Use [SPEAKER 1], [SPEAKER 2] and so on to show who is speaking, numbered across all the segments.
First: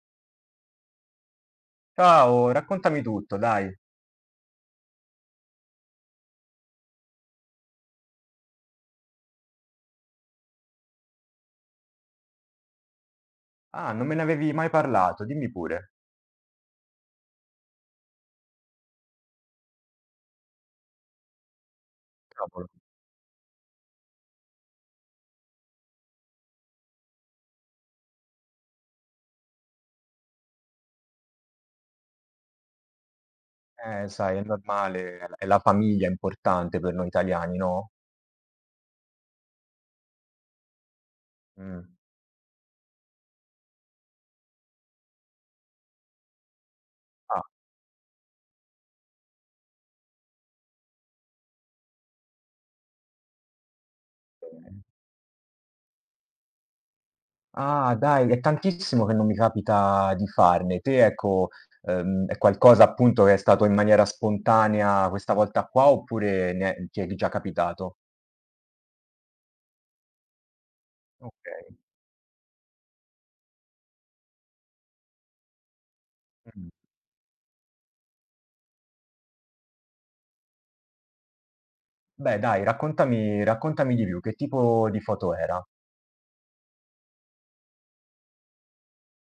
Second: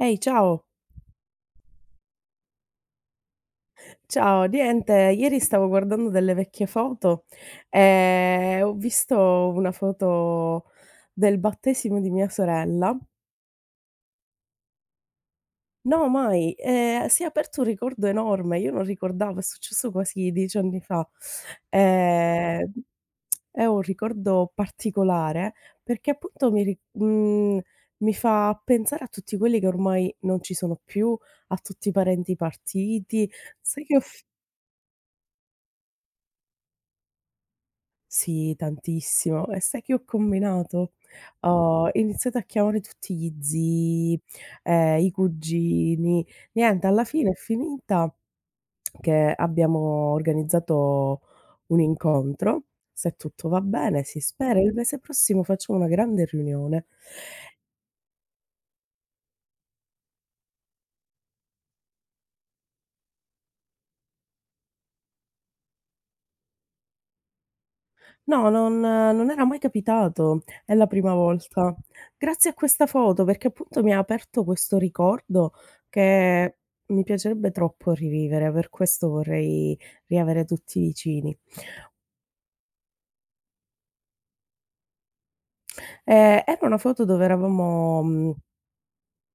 [SPEAKER 1] Ehi, ciao.
[SPEAKER 2] Ciao, raccontami tutto, dai.
[SPEAKER 1] Ciao, niente, ieri stavo guardando delle vecchie foto e ho visto una foto del battesimo di mia sorella.
[SPEAKER 2] Ah, non me ne avevi mai parlato, dimmi pure.
[SPEAKER 1] No, mai, si è aperto un ricordo enorme, io non ricordavo, è successo quasi 10 anni fa. Ehm,
[SPEAKER 2] Cavolo.
[SPEAKER 1] è un ricordo particolare perché appunto mi fa pensare a tutti quelli che ormai non ci sono più, a tutti i parenti partiti. Sai che ho
[SPEAKER 2] Sai, è normale, è la famiglia è importante per noi italiani, no?
[SPEAKER 1] sì, tantissimo. E sai che ho combinato?
[SPEAKER 2] Mm.
[SPEAKER 1] Ho iniziato a chiamare tutti gli zii, i cugini. Niente, alla fine è
[SPEAKER 2] Ah.
[SPEAKER 1] finita che abbiamo organizzato un incontro, se tutto va bene, si spera, il mese prossimo facciamo una grande riunione.
[SPEAKER 2] Ah, dai, è tantissimo che non mi capita di farne. Te, ecco, è qualcosa appunto che è stato in maniera spontanea questa volta qua oppure ti è già capitato?
[SPEAKER 1] No, non era mai capitato, è la prima volta.
[SPEAKER 2] Ok.
[SPEAKER 1] Grazie a questa foto, perché appunto mi ha aperto questo ricordo che
[SPEAKER 2] Mm.
[SPEAKER 1] mi piacerebbe troppo rivivere, per questo vorrei riavere tutti vicini.
[SPEAKER 2] Beh, dai, raccontami, raccontami di più, che tipo di foto era?
[SPEAKER 1] Era una foto dove eravamo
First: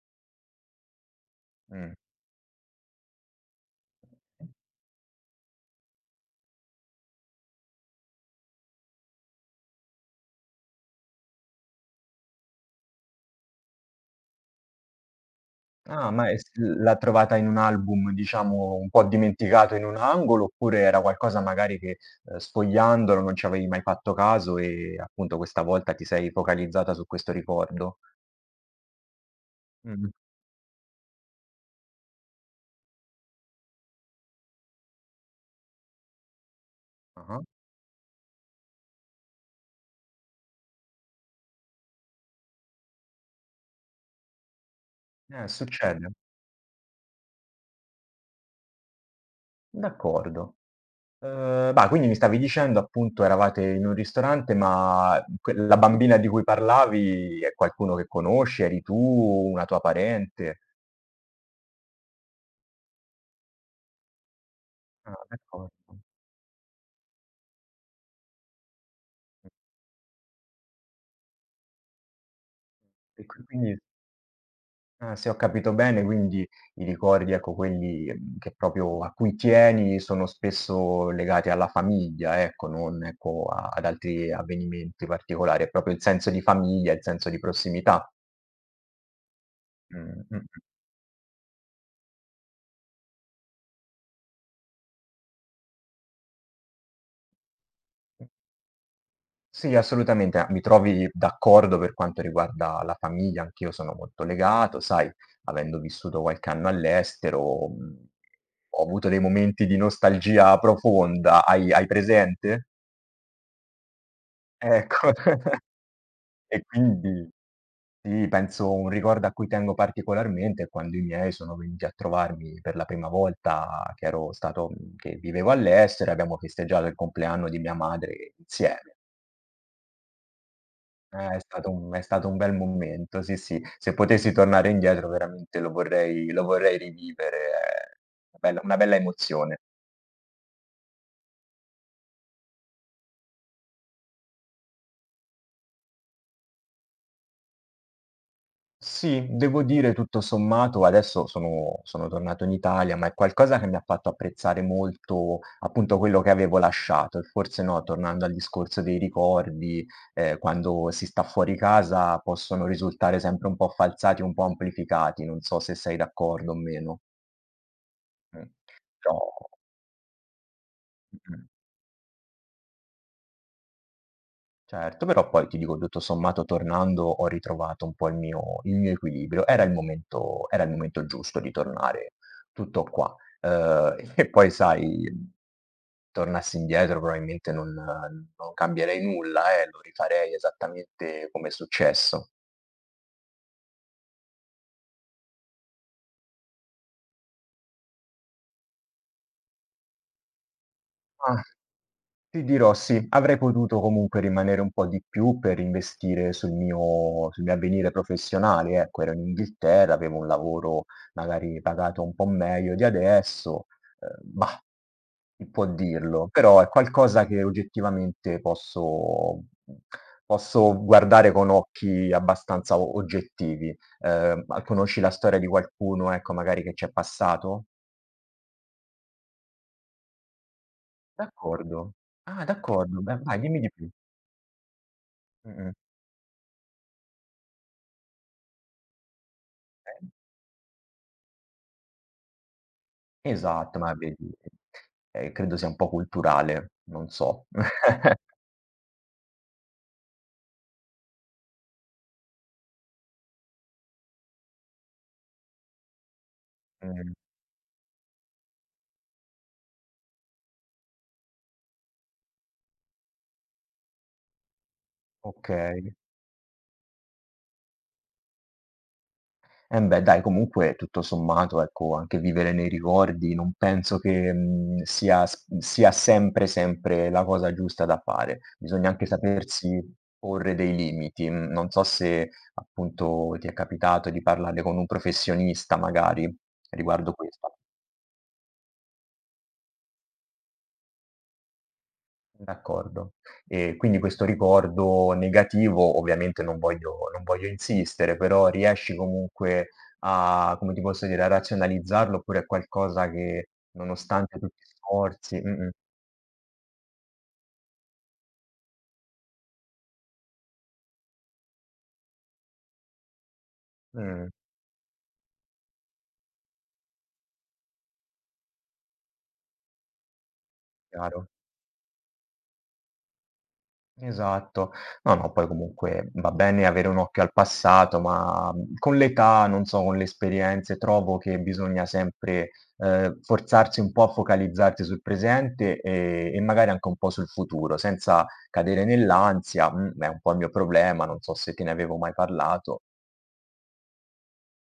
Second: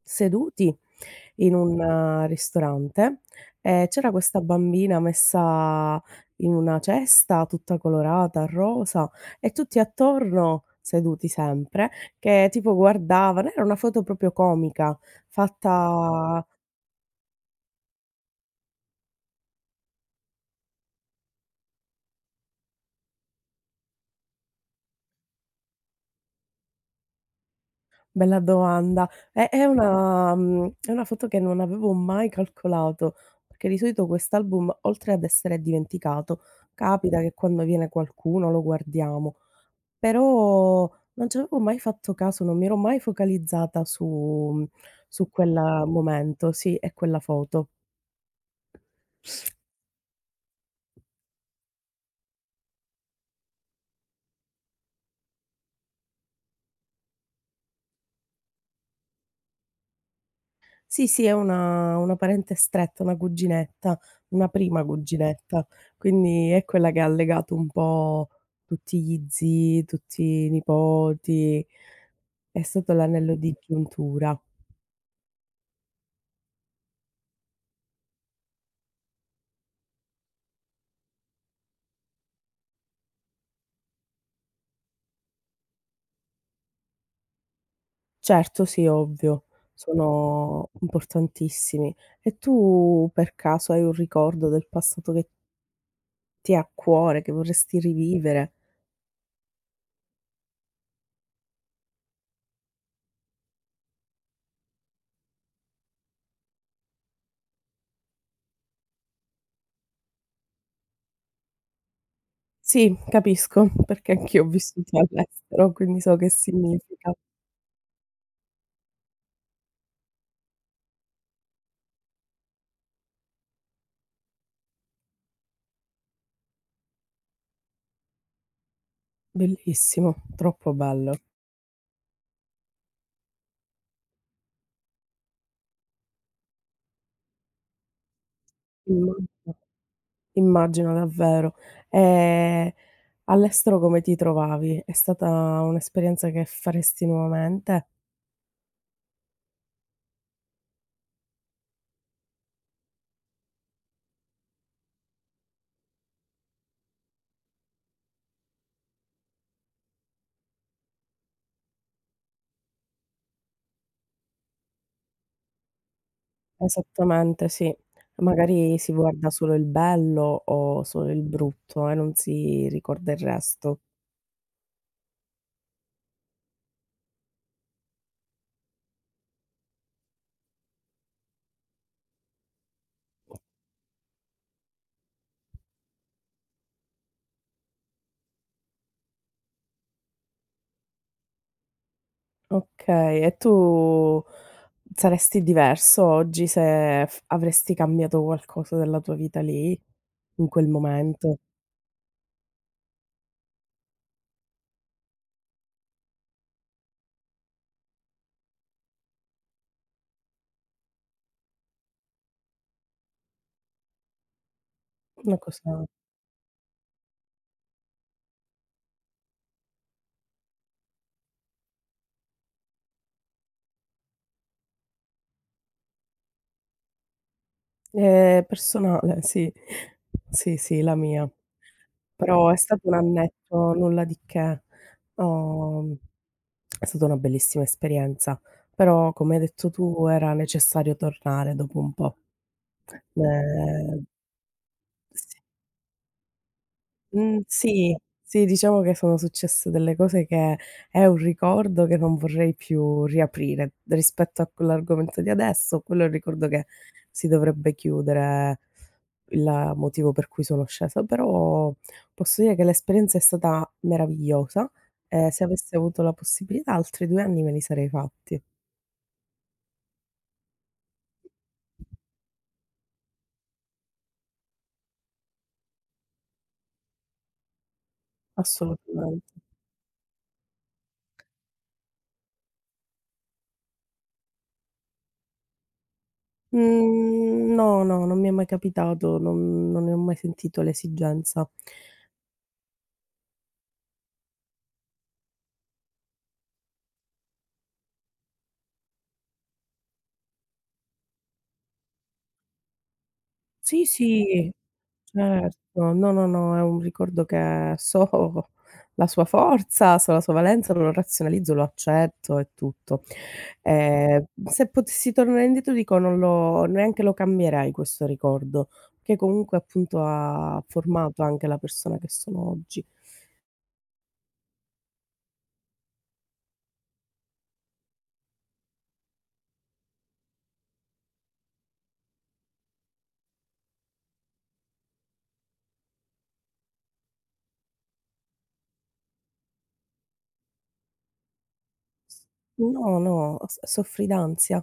[SPEAKER 1] seduti in un
[SPEAKER 2] Mm.
[SPEAKER 1] ristorante e c'era questa bambina messa in una cesta tutta colorata, rosa e tutti attorno, seduti sempre, che tipo guardavano. Era una foto proprio comica,
[SPEAKER 2] Ah, ma e s
[SPEAKER 1] fatta
[SPEAKER 2] l'ha trovata in un album, diciamo, un po' dimenticato in un angolo, oppure era qualcosa magari che, sfogliandolo non ci avevi mai fatto caso e appunto questa volta ti sei focalizzata su questo ricordo?
[SPEAKER 1] bella domanda. È
[SPEAKER 2] Mh.
[SPEAKER 1] una è una foto che non avevo mai calcolato, perché di solito quest'album, oltre ad essere dimenticato, capita che
[SPEAKER 2] Ah-ah.
[SPEAKER 1] quando viene qualcuno lo guardiamo. Però non ci avevo mai fatto caso, non mi ero mai focalizzata su quella
[SPEAKER 2] Succede.
[SPEAKER 1] momento, sì, e quella foto.
[SPEAKER 2] D'accordo. Bah, quindi mi stavi dicendo appunto eravate in un ristorante, ma que la bambina di cui parlavi è qualcuno che conosci, eri tu, una tua parente?
[SPEAKER 1] Sì, sì, è una parente stretta, una cuginetta, una prima
[SPEAKER 2] Ah,
[SPEAKER 1] cuginetta,
[SPEAKER 2] d'accordo.
[SPEAKER 1] quindi è quella che ha legato un po' tutti gli zii, tutti i nipoti. È stato
[SPEAKER 2] E
[SPEAKER 1] l'anello
[SPEAKER 2] qui
[SPEAKER 1] di
[SPEAKER 2] quindi
[SPEAKER 1] giuntura.
[SPEAKER 2] Ah, se ho capito bene, quindi i ricordi, ecco, quelli, che proprio a cui tieni sono spesso legati alla famiglia, ecco, non ecco a ad altri avvenimenti particolari, è proprio il senso di famiglia, il senso di prossimità.
[SPEAKER 1] Certo, sì, ovvio,
[SPEAKER 2] Mh, mh, mh.
[SPEAKER 1] sono importantissimi. E tu per caso hai un ricordo del passato che ti ha a cuore, che vorresti rivivere.
[SPEAKER 2] Sì, assolutamente, mi trovi d'accordo per quanto riguarda la famiglia, anch'io sono molto legato, sai, avendo vissuto qualche anno all'estero, mhmm, ho avuto dei momenti di nostalgia profonda. Hai presente?
[SPEAKER 1] Sì, capisco, perché anch'io ho vissuto
[SPEAKER 2] Ecco.
[SPEAKER 1] all'estero, quindi so che
[SPEAKER 2] E
[SPEAKER 1] significa.
[SPEAKER 2] quindi sì, penso un ricordo a cui tengo particolarmente è quando i miei sono venuti a trovarmi per la prima volta che che vivevo all'estero e abbiamo festeggiato il compleanno di mia madre insieme.
[SPEAKER 1] Bellissimo, troppo bello.
[SPEAKER 2] È stato un bel momento, sì, sì. Se potessi tornare indietro veramente lo vorrei rivivere, è una bella
[SPEAKER 1] Immagino,
[SPEAKER 2] emozione.
[SPEAKER 1] immagino davvero. Ehm, All'estero come ti trovavi? È stata un'esperienza che faresti nuovamente?
[SPEAKER 2] Sì, devo dire tutto sommato, adesso sono tornato in Italia, ma è qualcosa che mi ha fatto apprezzare molto, appunto, quello che avevo lasciato e forse, no, tornando al discorso dei ricordi, quando si sta fuori casa possono risultare sempre un po' falsati, un po' amplificati, non so se sei d'accordo o meno.
[SPEAKER 1] Esattamente, sì.
[SPEAKER 2] Mh.
[SPEAKER 1] Magari si
[SPEAKER 2] Però.
[SPEAKER 1] guarda solo il bello o solo il
[SPEAKER 2] Mh-mh.
[SPEAKER 1] brutto e non si ricorda il resto.
[SPEAKER 2] Certo, però poi ti dico tutto sommato tornando ho ritrovato un po' il mio equilibrio. Era il momento giusto di tornare tutto qua. E poi sai, tornassi indietro probabilmente non cambierei nulla, lo rifarei esattamente come è successo.
[SPEAKER 1] Okay, e tu saresti diverso oggi se f avresti cambiato qualcosa della tua vita lì, in quel momento?
[SPEAKER 2] Ah. Ti dirò sì, avrei potuto comunque rimanere un po' di più per investire sul mio avvenire professionale, ecco, ero in Inghilterra, avevo un lavoro magari pagato un po' meglio di adesso, mah,
[SPEAKER 1] Una
[SPEAKER 2] chi può
[SPEAKER 1] cosa
[SPEAKER 2] dirlo, però è qualcosa che oggettivamente posso guardare con occhi abbastanza o oggettivi. Ma conosci la storia di qualcuno, ecco, magari che c'è passato?
[SPEAKER 1] è personale, sì. Sì, sì, la mia.
[SPEAKER 2] D'accordo. Ah,
[SPEAKER 1] Però è stato un
[SPEAKER 2] d'accordo, beh vai dimmi di
[SPEAKER 1] annetto,
[SPEAKER 2] più.
[SPEAKER 1] nulla di che.
[SPEAKER 2] Mh-mh.
[SPEAKER 1] Ho è stata una bellissima esperienza, però come hai detto
[SPEAKER 2] Eh.
[SPEAKER 1] tu era necessario tornare dopo un po'.
[SPEAKER 2] Esatto, ma
[SPEAKER 1] Ehm,
[SPEAKER 2] vedi,
[SPEAKER 1] s
[SPEAKER 2] credo sia un po' culturale, non
[SPEAKER 1] Mhmm,
[SPEAKER 2] so.
[SPEAKER 1] sì, sì, diciamo che sono successe delle cose che è un ricordo che non vorrei più riaprire. Rispetto a quell'argomento di adesso, quello è un ricordo che
[SPEAKER 2] Mh,
[SPEAKER 1] si dovrebbe chiudere il motivo per cui sono scesa, però posso dire che l'esperienza è stata meravigliosa e se avessi
[SPEAKER 2] okay.
[SPEAKER 1] avuto la possibilità altri 2 anni me li sarei fatti,
[SPEAKER 2] Eh beh, dai, comunque tutto sommato, ecco, anche vivere nei ricordi non penso che, sia sempre, sempre la cosa giusta da fare. Bisogna anche
[SPEAKER 1] assolutamente.
[SPEAKER 2] sapersi porre dei limiti. Mhmm, Non so se appunto ti è capitato di parlare con un professionista magari riguardo
[SPEAKER 1] Mhmm,
[SPEAKER 2] questo.
[SPEAKER 1] no, no, non mi è mai capitato, non ne ho mai sentito l'esigenza.
[SPEAKER 2] D'accordo. E quindi questo ricordo negativo, ovviamente non voglio insistere, però riesci comunque a come ti posso dire, a razionalizzarlo oppure è qualcosa che
[SPEAKER 1] Sì,
[SPEAKER 2] nonostante
[SPEAKER 1] sì.
[SPEAKER 2] tutti gli sforzi. Mh-mh.
[SPEAKER 1] Certo, no, no, no, è un ricordo che so la sua forza, so la sua valenza, lo razionalizzo, lo accetto e tutto.
[SPEAKER 2] Mh,
[SPEAKER 1] Se potessi tornare indietro dico non lo neanche lo cambierei questo ricordo, che comunque appunto ha formato
[SPEAKER 2] chiaro.
[SPEAKER 1] anche la persona che sono oggi.
[SPEAKER 2] Esatto. No, no, poi comunque va bene avere un occhio al passato, ma, con l'età, non so, con le esperienze, trovo che bisogna sempre, forzarsi un po' a focalizzarsi sul presente, e magari anche un po' sul futuro, senza cadere nell'ansia. Mhmm, è un po' il mio problema, non so se te ne avevo mai parlato.
[SPEAKER 1] No, no, s soffri d'ansia.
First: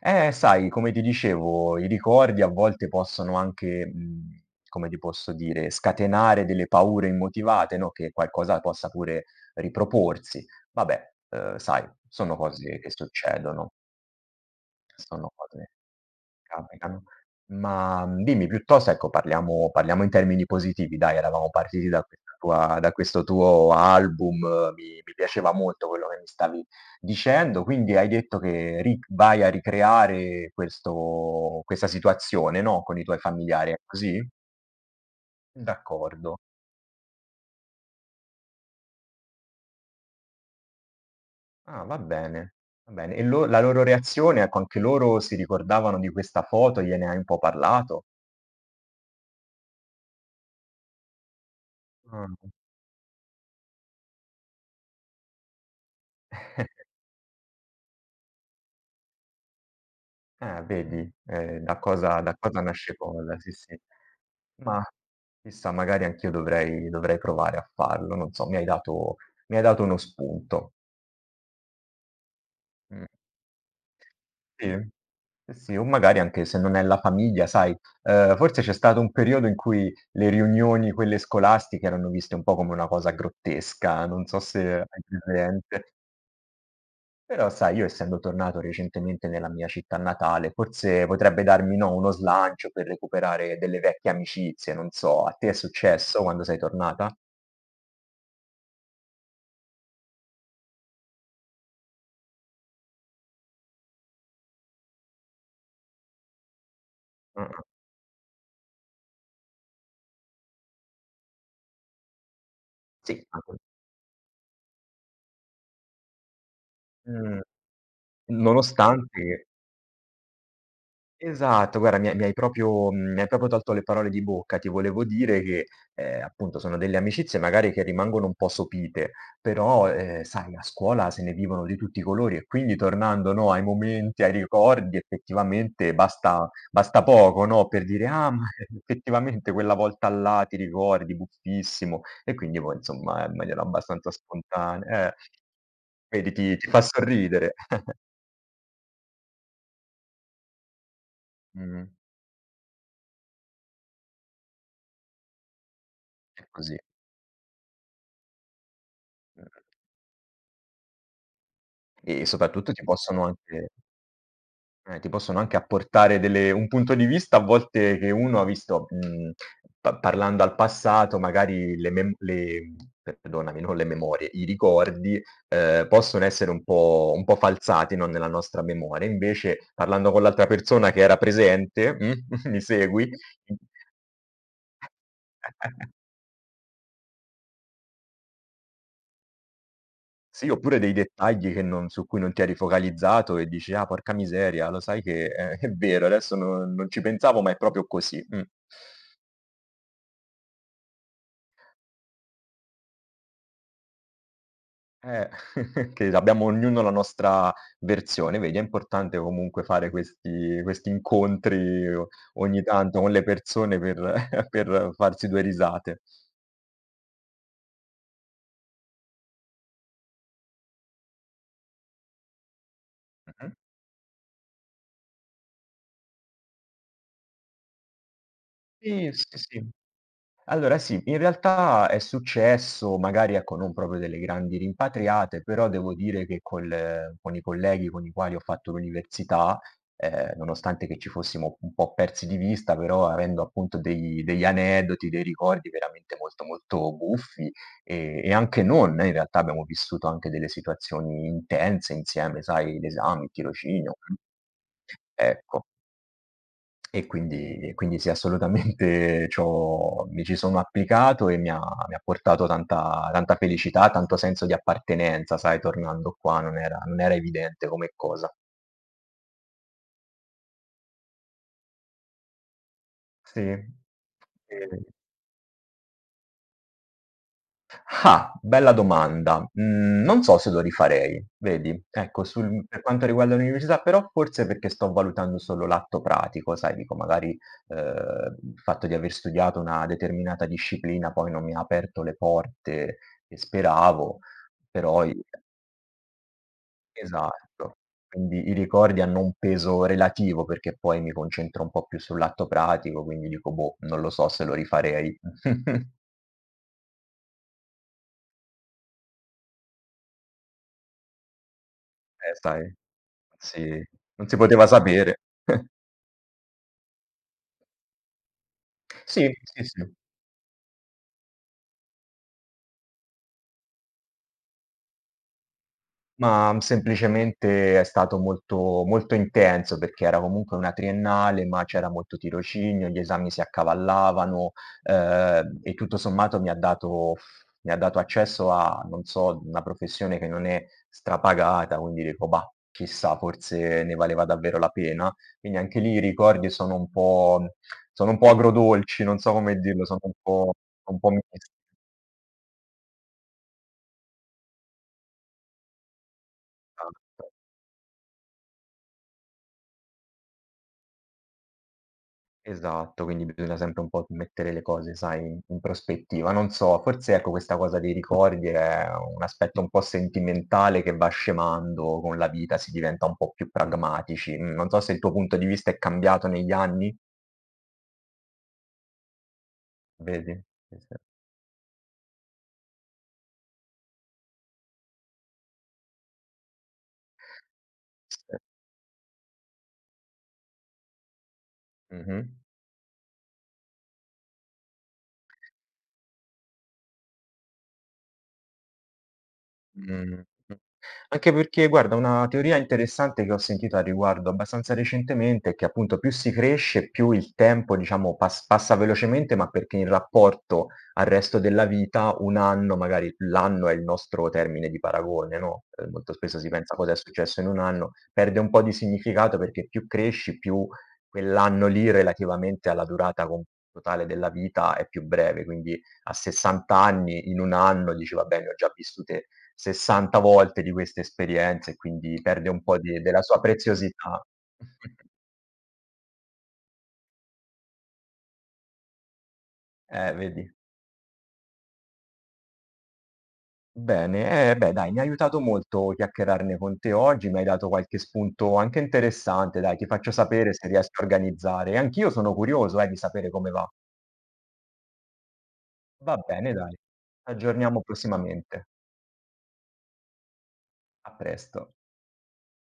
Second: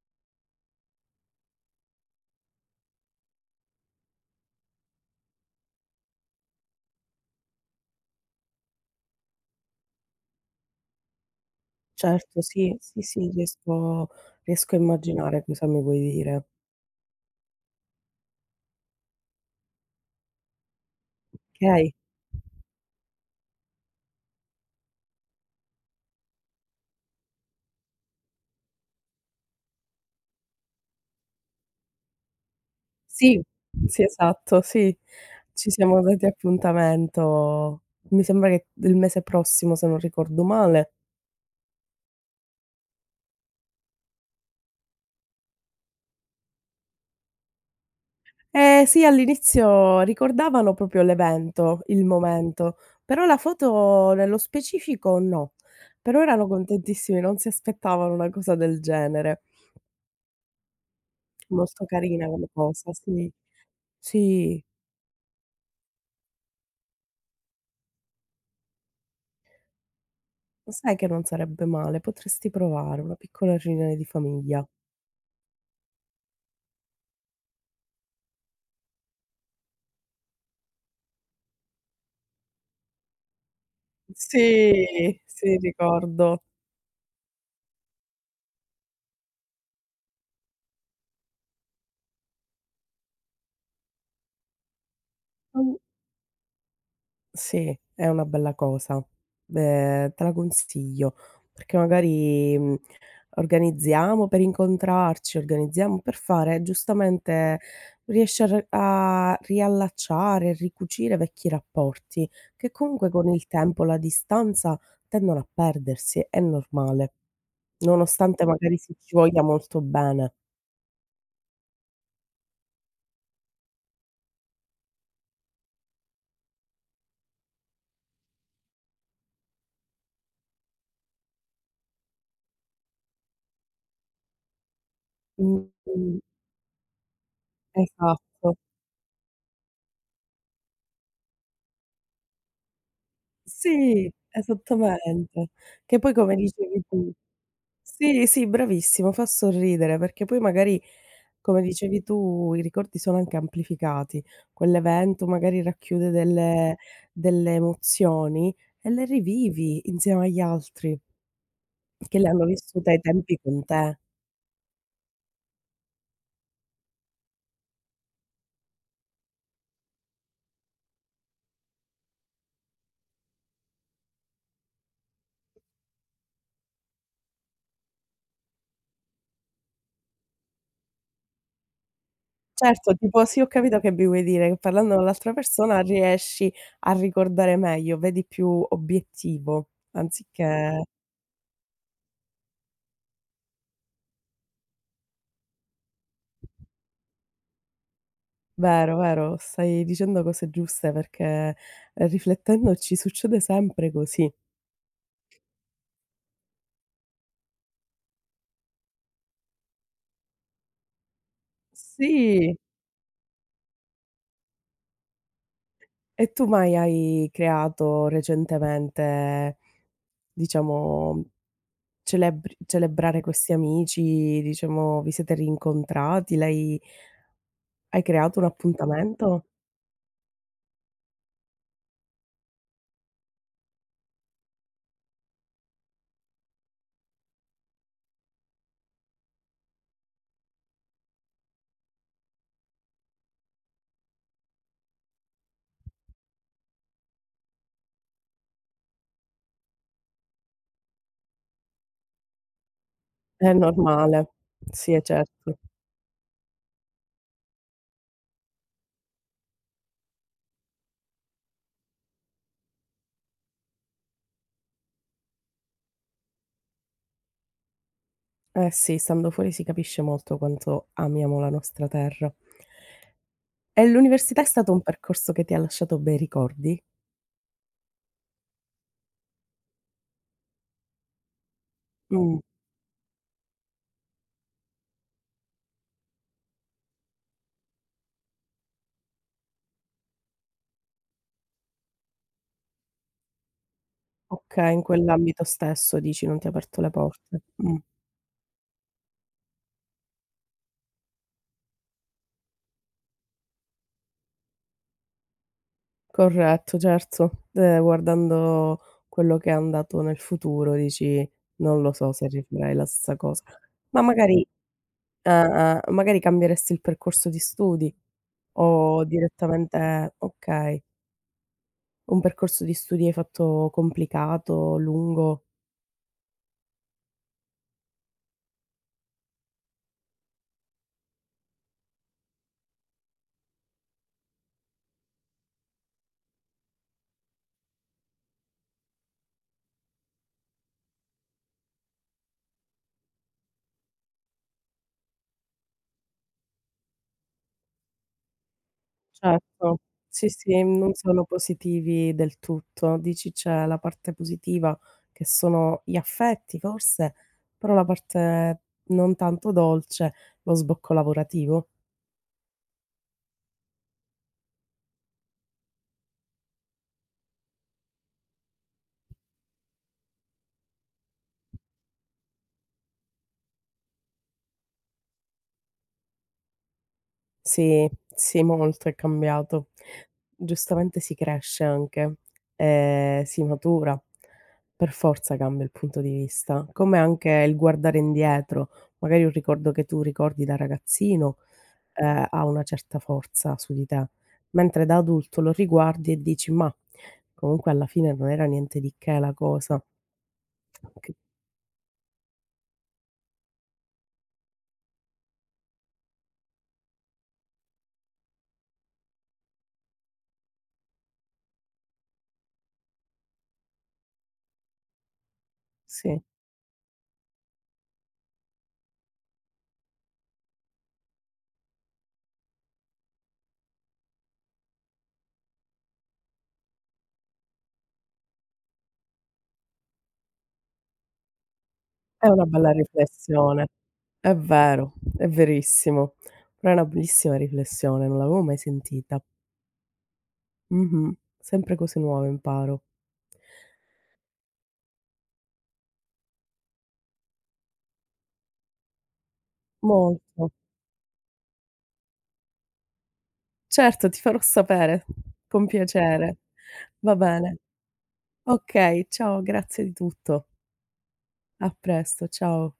[SPEAKER 2] Sai, come ti dicevo, i ricordi a volte possono anche, come ti posso dire, scatenare delle paure immotivate, no, che qualcosa possa pure riproporsi. Vabbè, sai, sono
[SPEAKER 1] Certo, sì,
[SPEAKER 2] cose che
[SPEAKER 1] sì, sì,
[SPEAKER 2] succedono.
[SPEAKER 1] riesco a
[SPEAKER 2] Sono
[SPEAKER 1] immaginare cosa
[SPEAKER 2] cose
[SPEAKER 1] mi vuoi dire.
[SPEAKER 2] capitano. Ma, dimmi piuttosto ecco, parliamo in termini positivi dai, eravamo partiti
[SPEAKER 1] Okay?
[SPEAKER 2] da questa tua da questo tuo album, mi piaceva molto quello che mi stavi dicendo, quindi hai detto che ri vai a ricreare questo questa situazione, no, con i tuoi
[SPEAKER 1] Sì,
[SPEAKER 2] familiari, è
[SPEAKER 1] sì,
[SPEAKER 2] così?
[SPEAKER 1] esatto, sì. Ci siamo dati
[SPEAKER 2] D'accordo.
[SPEAKER 1] appuntamento, mi sembra che del mese prossimo, se non ricordo male.
[SPEAKER 2] Ah, va bene, va bene. E lo la loro reazione, ecco, anche loro si ricordavano di questa foto, gliene hai un po' parlato?
[SPEAKER 1] Eh sì, all'inizio ricordavano proprio l'evento, il
[SPEAKER 2] Ah.
[SPEAKER 1] momento, però la foto nello specifico no. Però erano contentissimi, non si aspettavano una cosa del genere.
[SPEAKER 2] Vedi, da
[SPEAKER 1] Molto
[SPEAKER 2] cosa
[SPEAKER 1] carina
[SPEAKER 2] da
[SPEAKER 1] come
[SPEAKER 2] cosa
[SPEAKER 1] cosa,
[SPEAKER 2] nasce
[SPEAKER 1] sì.
[SPEAKER 2] cosa, sì, sì.
[SPEAKER 1] Sì,
[SPEAKER 2] Ma chissà, magari anch'io dovrei provare a farlo, non so, mi hai dato uno
[SPEAKER 1] lo
[SPEAKER 2] spunto.
[SPEAKER 1] sai che non sarebbe male, potresti provare
[SPEAKER 2] Mh,
[SPEAKER 1] una piccola riunione di famiglia.
[SPEAKER 2] sì, sì, sì, o magari anche se non è la famiglia, sai, forse c'è stato un periodo in cui le riunioni, quelle scolastiche, erano viste un po' come una cosa grottesca, non so se hai
[SPEAKER 1] Sì, sì
[SPEAKER 2] presente.
[SPEAKER 1] ricordo.
[SPEAKER 2] Però sai, io essendo tornato recentemente nella mia città natale, forse potrebbe darmi, no, uno slancio per recuperare delle vecchie amicizie, non so, a te è
[SPEAKER 1] Mh.
[SPEAKER 2] successo quando sei tornata?
[SPEAKER 1] Sì, è una bella cosa. Beh, te la consiglio, perché magari, organizziamo per incontrarci, organizziamo per fare giustamente
[SPEAKER 2] Mh-mh.
[SPEAKER 1] riesci a re a riallacciare, ricucire vecchi rapporti, che comunque
[SPEAKER 2] Sì,
[SPEAKER 1] con il
[SPEAKER 2] anche.
[SPEAKER 1] tempo, la distanza tendono a perdersi, è normale.
[SPEAKER 2] Mh.
[SPEAKER 1] Nonostante magari si ci voglia
[SPEAKER 2] Nonostante.
[SPEAKER 1] molto bene.
[SPEAKER 2] Esatto, guarda mi hai proprio tolto le parole di bocca. Ti volevo dire che, appunto sono delle amicizie magari che rimangono un po' sopite, però, sai a scuola se ne vivono di tutti i colori e quindi tornando, no, ai momenti, ai ricordi effettivamente
[SPEAKER 1] Mh-mh,
[SPEAKER 2] basta poco, no, per dire: "Ah, ma
[SPEAKER 1] esatto.
[SPEAKER 2] effettivamente quella volta là ti ricordi, buffissimo." E quindi poi insomma in maniera
[SPEAKER 1] Sì,
[SPEAKER 2] abbastanza spontanea.
[SPEAKER 1] esattamente. Che poi
[SPEAKER 2] Vedi
[SPEAKER 1] come
[SPEAKER 2] ti fa
[SPEAKER 1] dicevi tu
[SPEAKER 2] sorridere.
[SPEAKER 1] sì, sì, bravissimo, fa sorridere perché poi magari, come
[SPEAKER 2] Mh,
[SPEAKER 1] dicevi tu, i ricordi sono anche amplificati. Quell'evento magari racchiude
[SPEAKER 2] è così.
[SPEAKER 1] delle emozioni e le
[SPEAKER 2] Mh.
[SPEAKER 1] rivivi insieme agli altri che
[SPEAKER 2] E
[SPEAKER 1] le hanno
[SPEAKER 2] soprattutto ti
[SPEAKER 1] vissute ai
[SPEAKER 2] possono
[SPEAKER 1] tempi con
[SPEAKER 2] anche
[SPEAKER 1] te.
[SPEAKER 2] apportare delle un punto di vista a volte che uno ha visto, pa parlando al passato magari le mem le perdonami, non le memorie, i ricordi, possono essere un po' falsati, no, nella nostra memoria. Invece parlando con l'altra persona che era presente, mi
[SPEAKER 1] Certo,
[SPEAKER 2] segui?
[SPEAKER 1] tipo sì, ho capito che mi vuoi dire, che parlando con l'altra persona riesci a ricordare meglio, vedi più obiettivo
[SPEAKER 2] Sì, oppure
[SPEAKER 1] anziché
[SPEAKER 2] dei dettagli che non su cui non ti eri focalizzato e dici: "Ah, porca miseria, lo sai che è vero, adesso non ci pensavo, ma è proprio così." Mh.
[SPEAKER 1] vero, vero, stai dicendo cose giuste perché, riflettendoci succede sempre così.
[SPEAKER 2] Eh, che abbiamo ognuno la nostra versione, vedi è importante comunque fare questi incontri o
[SPEAKER 1] Sì.
[SPEAKER 2] ogni tanto con le persone per per farsi due risate.
[SPEAKER 1] E tu mai hai creato recentemente, diciamo, celebri celebrare
[SPEAKER 2] Mh-mh.
[SPEAKER 1] questi amici, diciamo, vi siete rincontrati, l'hai hai creato un
[SPEAKER 2] Sì,
[SPEAKER 1] appuntamento?
[SPEAKER 2] sì, sì. Allora sì, in realtà è successo, magari ecco non proprio delle grandi rimpatriate, però devo dire che col con i colleghi con i quali ho fatto l'università, nonostante che ci fossimo un po' persi di vista, però avendo appunto dei degli aneddoti, dei ricordi veramente molto, molto buffi, e anche non, in realtà abbiamo vissuto anche delle situazioni intense insieme, sai, l'esame, il
[SPEAKER 1] È
[SPEAKER 2] tirocinio,
[SPEAKER 1] normale. Sì, è certo.
[SPEAKER 2] ecco. E quindi sì, assolutamente c'ho mi ci sono applicato e mi ha portato tanta tanta felicità, tanto senso di appartenenza, sai, tornando qua non era evidente come cosa.
[SPEAKER 1] Eh sì, stando fuori si capisce molto quanto amiamo la nostra terra.
[SPEAKER 2] Sì,
[SPEAKER 1] E l'università è stato un
[SPEAKER 2] e
[SPEAKER 1] percorso che ti ha lasciato bei ricordi?
[SPEAKER 2] Ah, bella domanda. Mhmm, Non so se lo rifarei, vedi. Ecco,
[SPEAKER 1] Mh,
[SPEAKER 2] sul per quanto riguarda l'università però forse perché sto valutando solo l'atto pratico, sai, dico magari, il fatto di aver studiato una determinata disciplina poi non mi ha aperto le porte che speravo,
[SPEAKER 1] okay, in
[SPEAKER 2] però i
[SPEAKER 1] quell'ambito stesso dici, non ti ha aperto le porte.
[SPEAKER 2] esatto. Quindi i ricordi hanno un peso relativo perché poi mi concentro un po' più sull'atto pratico, quindi dico: "Boh, non lo so se lo rifarei."
[SPEAKER 1] Corretto, certo. Guardando quello che è andato nel futuro dici: "Non lo so se rifarei
[SPEAKER 2] Sai.
[SPEAKER 1] la stessa cosa".
[SPEAKER 2] Sì,
[SPEAKER 1] Ma
[SPEAKER 2] non si
[SPEAKER 1] magari
[SPEAKER 2] poteva sapere.
[SPEAKER 1] magari cambieresti il percorso di studi o
[SPEAKER 2] Sì, sì, sì,
[SPEAKER 1] direttamente okay. Un percorso di studi hai fatto complicato, lungo?
[SPEAKER 2] ma semplicemente è stato molto molto intenso, perché era comunque una triennale, ma c'era molto tirocinio, gli esami si accavallavano, e tutto sommato mi ha dato accesso a, non so, una professione che non è strapagata, quindi dico: "Bah, chissà, forse ne valeva davvero la pena". Quindi anche lì i ricordi sono un po' agrodolci, non so come
[SPEAKER 1] Certo.
[SPEAKER 2] dirlo, sono
[SPEAKER 1] Sì, sì, non
[SPEAKER 2] un po'
[SPEAKER 1] sono
[SPEAKER 2] misti.
[SPEAKER 1] positivi del tutto. Dici c'è la parte positiva che sono gli affetti forse,
[SPEAKER 2] Esatto,
[SPEAKER 1] però la parte non tanto dolce, lo sbocco lavorativo.
[SPEAKER 2] esatto, quindi bisogna sempre un po' mettere le cose, sai, in prospettiva. Non so, forse ecco questa cosa dei ricordi è un aspetto un po' sentimentale che va scemando con la vita, si diventa un po' più pragmatici. Mhmm, Non so se il tuo punto di vista è cambiato negli anni.
[SPEAKER 1] Sì, sì, molto è cambiato.
[SPEAKER 2] Vedi? Sì, sì.
[SPEAKER 1] Giustamente si cresce anche, si matura. Per forza cambia il punto di vista, come anche il guardare
[SPEAKER 2] Sì.
[SPEAKER 1] indietro, magari un ricordo che tu ricordi da ragazzino
[SPEAKER 2] Mh-mh.
[SPEAKER 1] ha una certa forza su di te. Mentre da adulto lo riguardi e dici: "Mah, comunque alla fine non era niente di che la cosa".
[SPEAKER 2] Mh, mh.
[SPEAKER 1] Che
[SPEAKER 2] Anche perché guarda, una teoria interessante che ho sentito al riguardo abbastanza recentemente è che appunto più si cresce, più il tempo diciamo passa velocemente, ma perché in rapporto al resto della vita un anno magari l'anno è il nostro termine di paragone, no, molto
[SPEAKER 1] sì,
[SPEAKER 2] spesso si pensa: "Cosa è successo in un anno?" Perde un po' di significato perché più cresci, più quell'anno lì relativamente alla durata con totale della vita è più breve, quindi a 60 anni, in un anno dici: "Vabbè, ne ho già vissute 60 volte di queste esperienze", e quindi
[SPEAKER 1] è una
[SPEAKER 2] perde un
[SPEAKER 1] bella
[SPEAKER 2] po' di della sua
[SPEAKER 1] riflessione.
[SPEAKER 2] preziosità.
[SPEAKER 1] È vero, è verissimo. Però è una bellissima riflessione, non l'avevo mai sentita.
[SPEAKER 2] Vedi.
[SPEAKER 1] Mh-mh. Sempre cose nuove imparo.
[SPEAKER 2] Bene, beh dai, mi ha aiutato molto chiacchierarne con te oggi, mi hai dato qualche spunto anche interessante, dai, ti faccio
[SPEAKER 1] Molto.
[SPEAKER 2] sapere se riesco a organizzare. E anch'io sono curioso, di sapere come va.
[SPEAKER 1] Certo, ti farò sapere, con
[SPEAKER 2] Va
[SPEAKER 1] piacere.
[SPEAKER 2] bene, dai.
[SPEAKER 1] Va bene.
[SPEAKER 2] Aggiorniamo prossimamente.
[SPEAKER 1] Okay, ciao, grazie di tutto.
[SPEAKER 2] A presto.
[SPEAKER 1] A presto, ciao.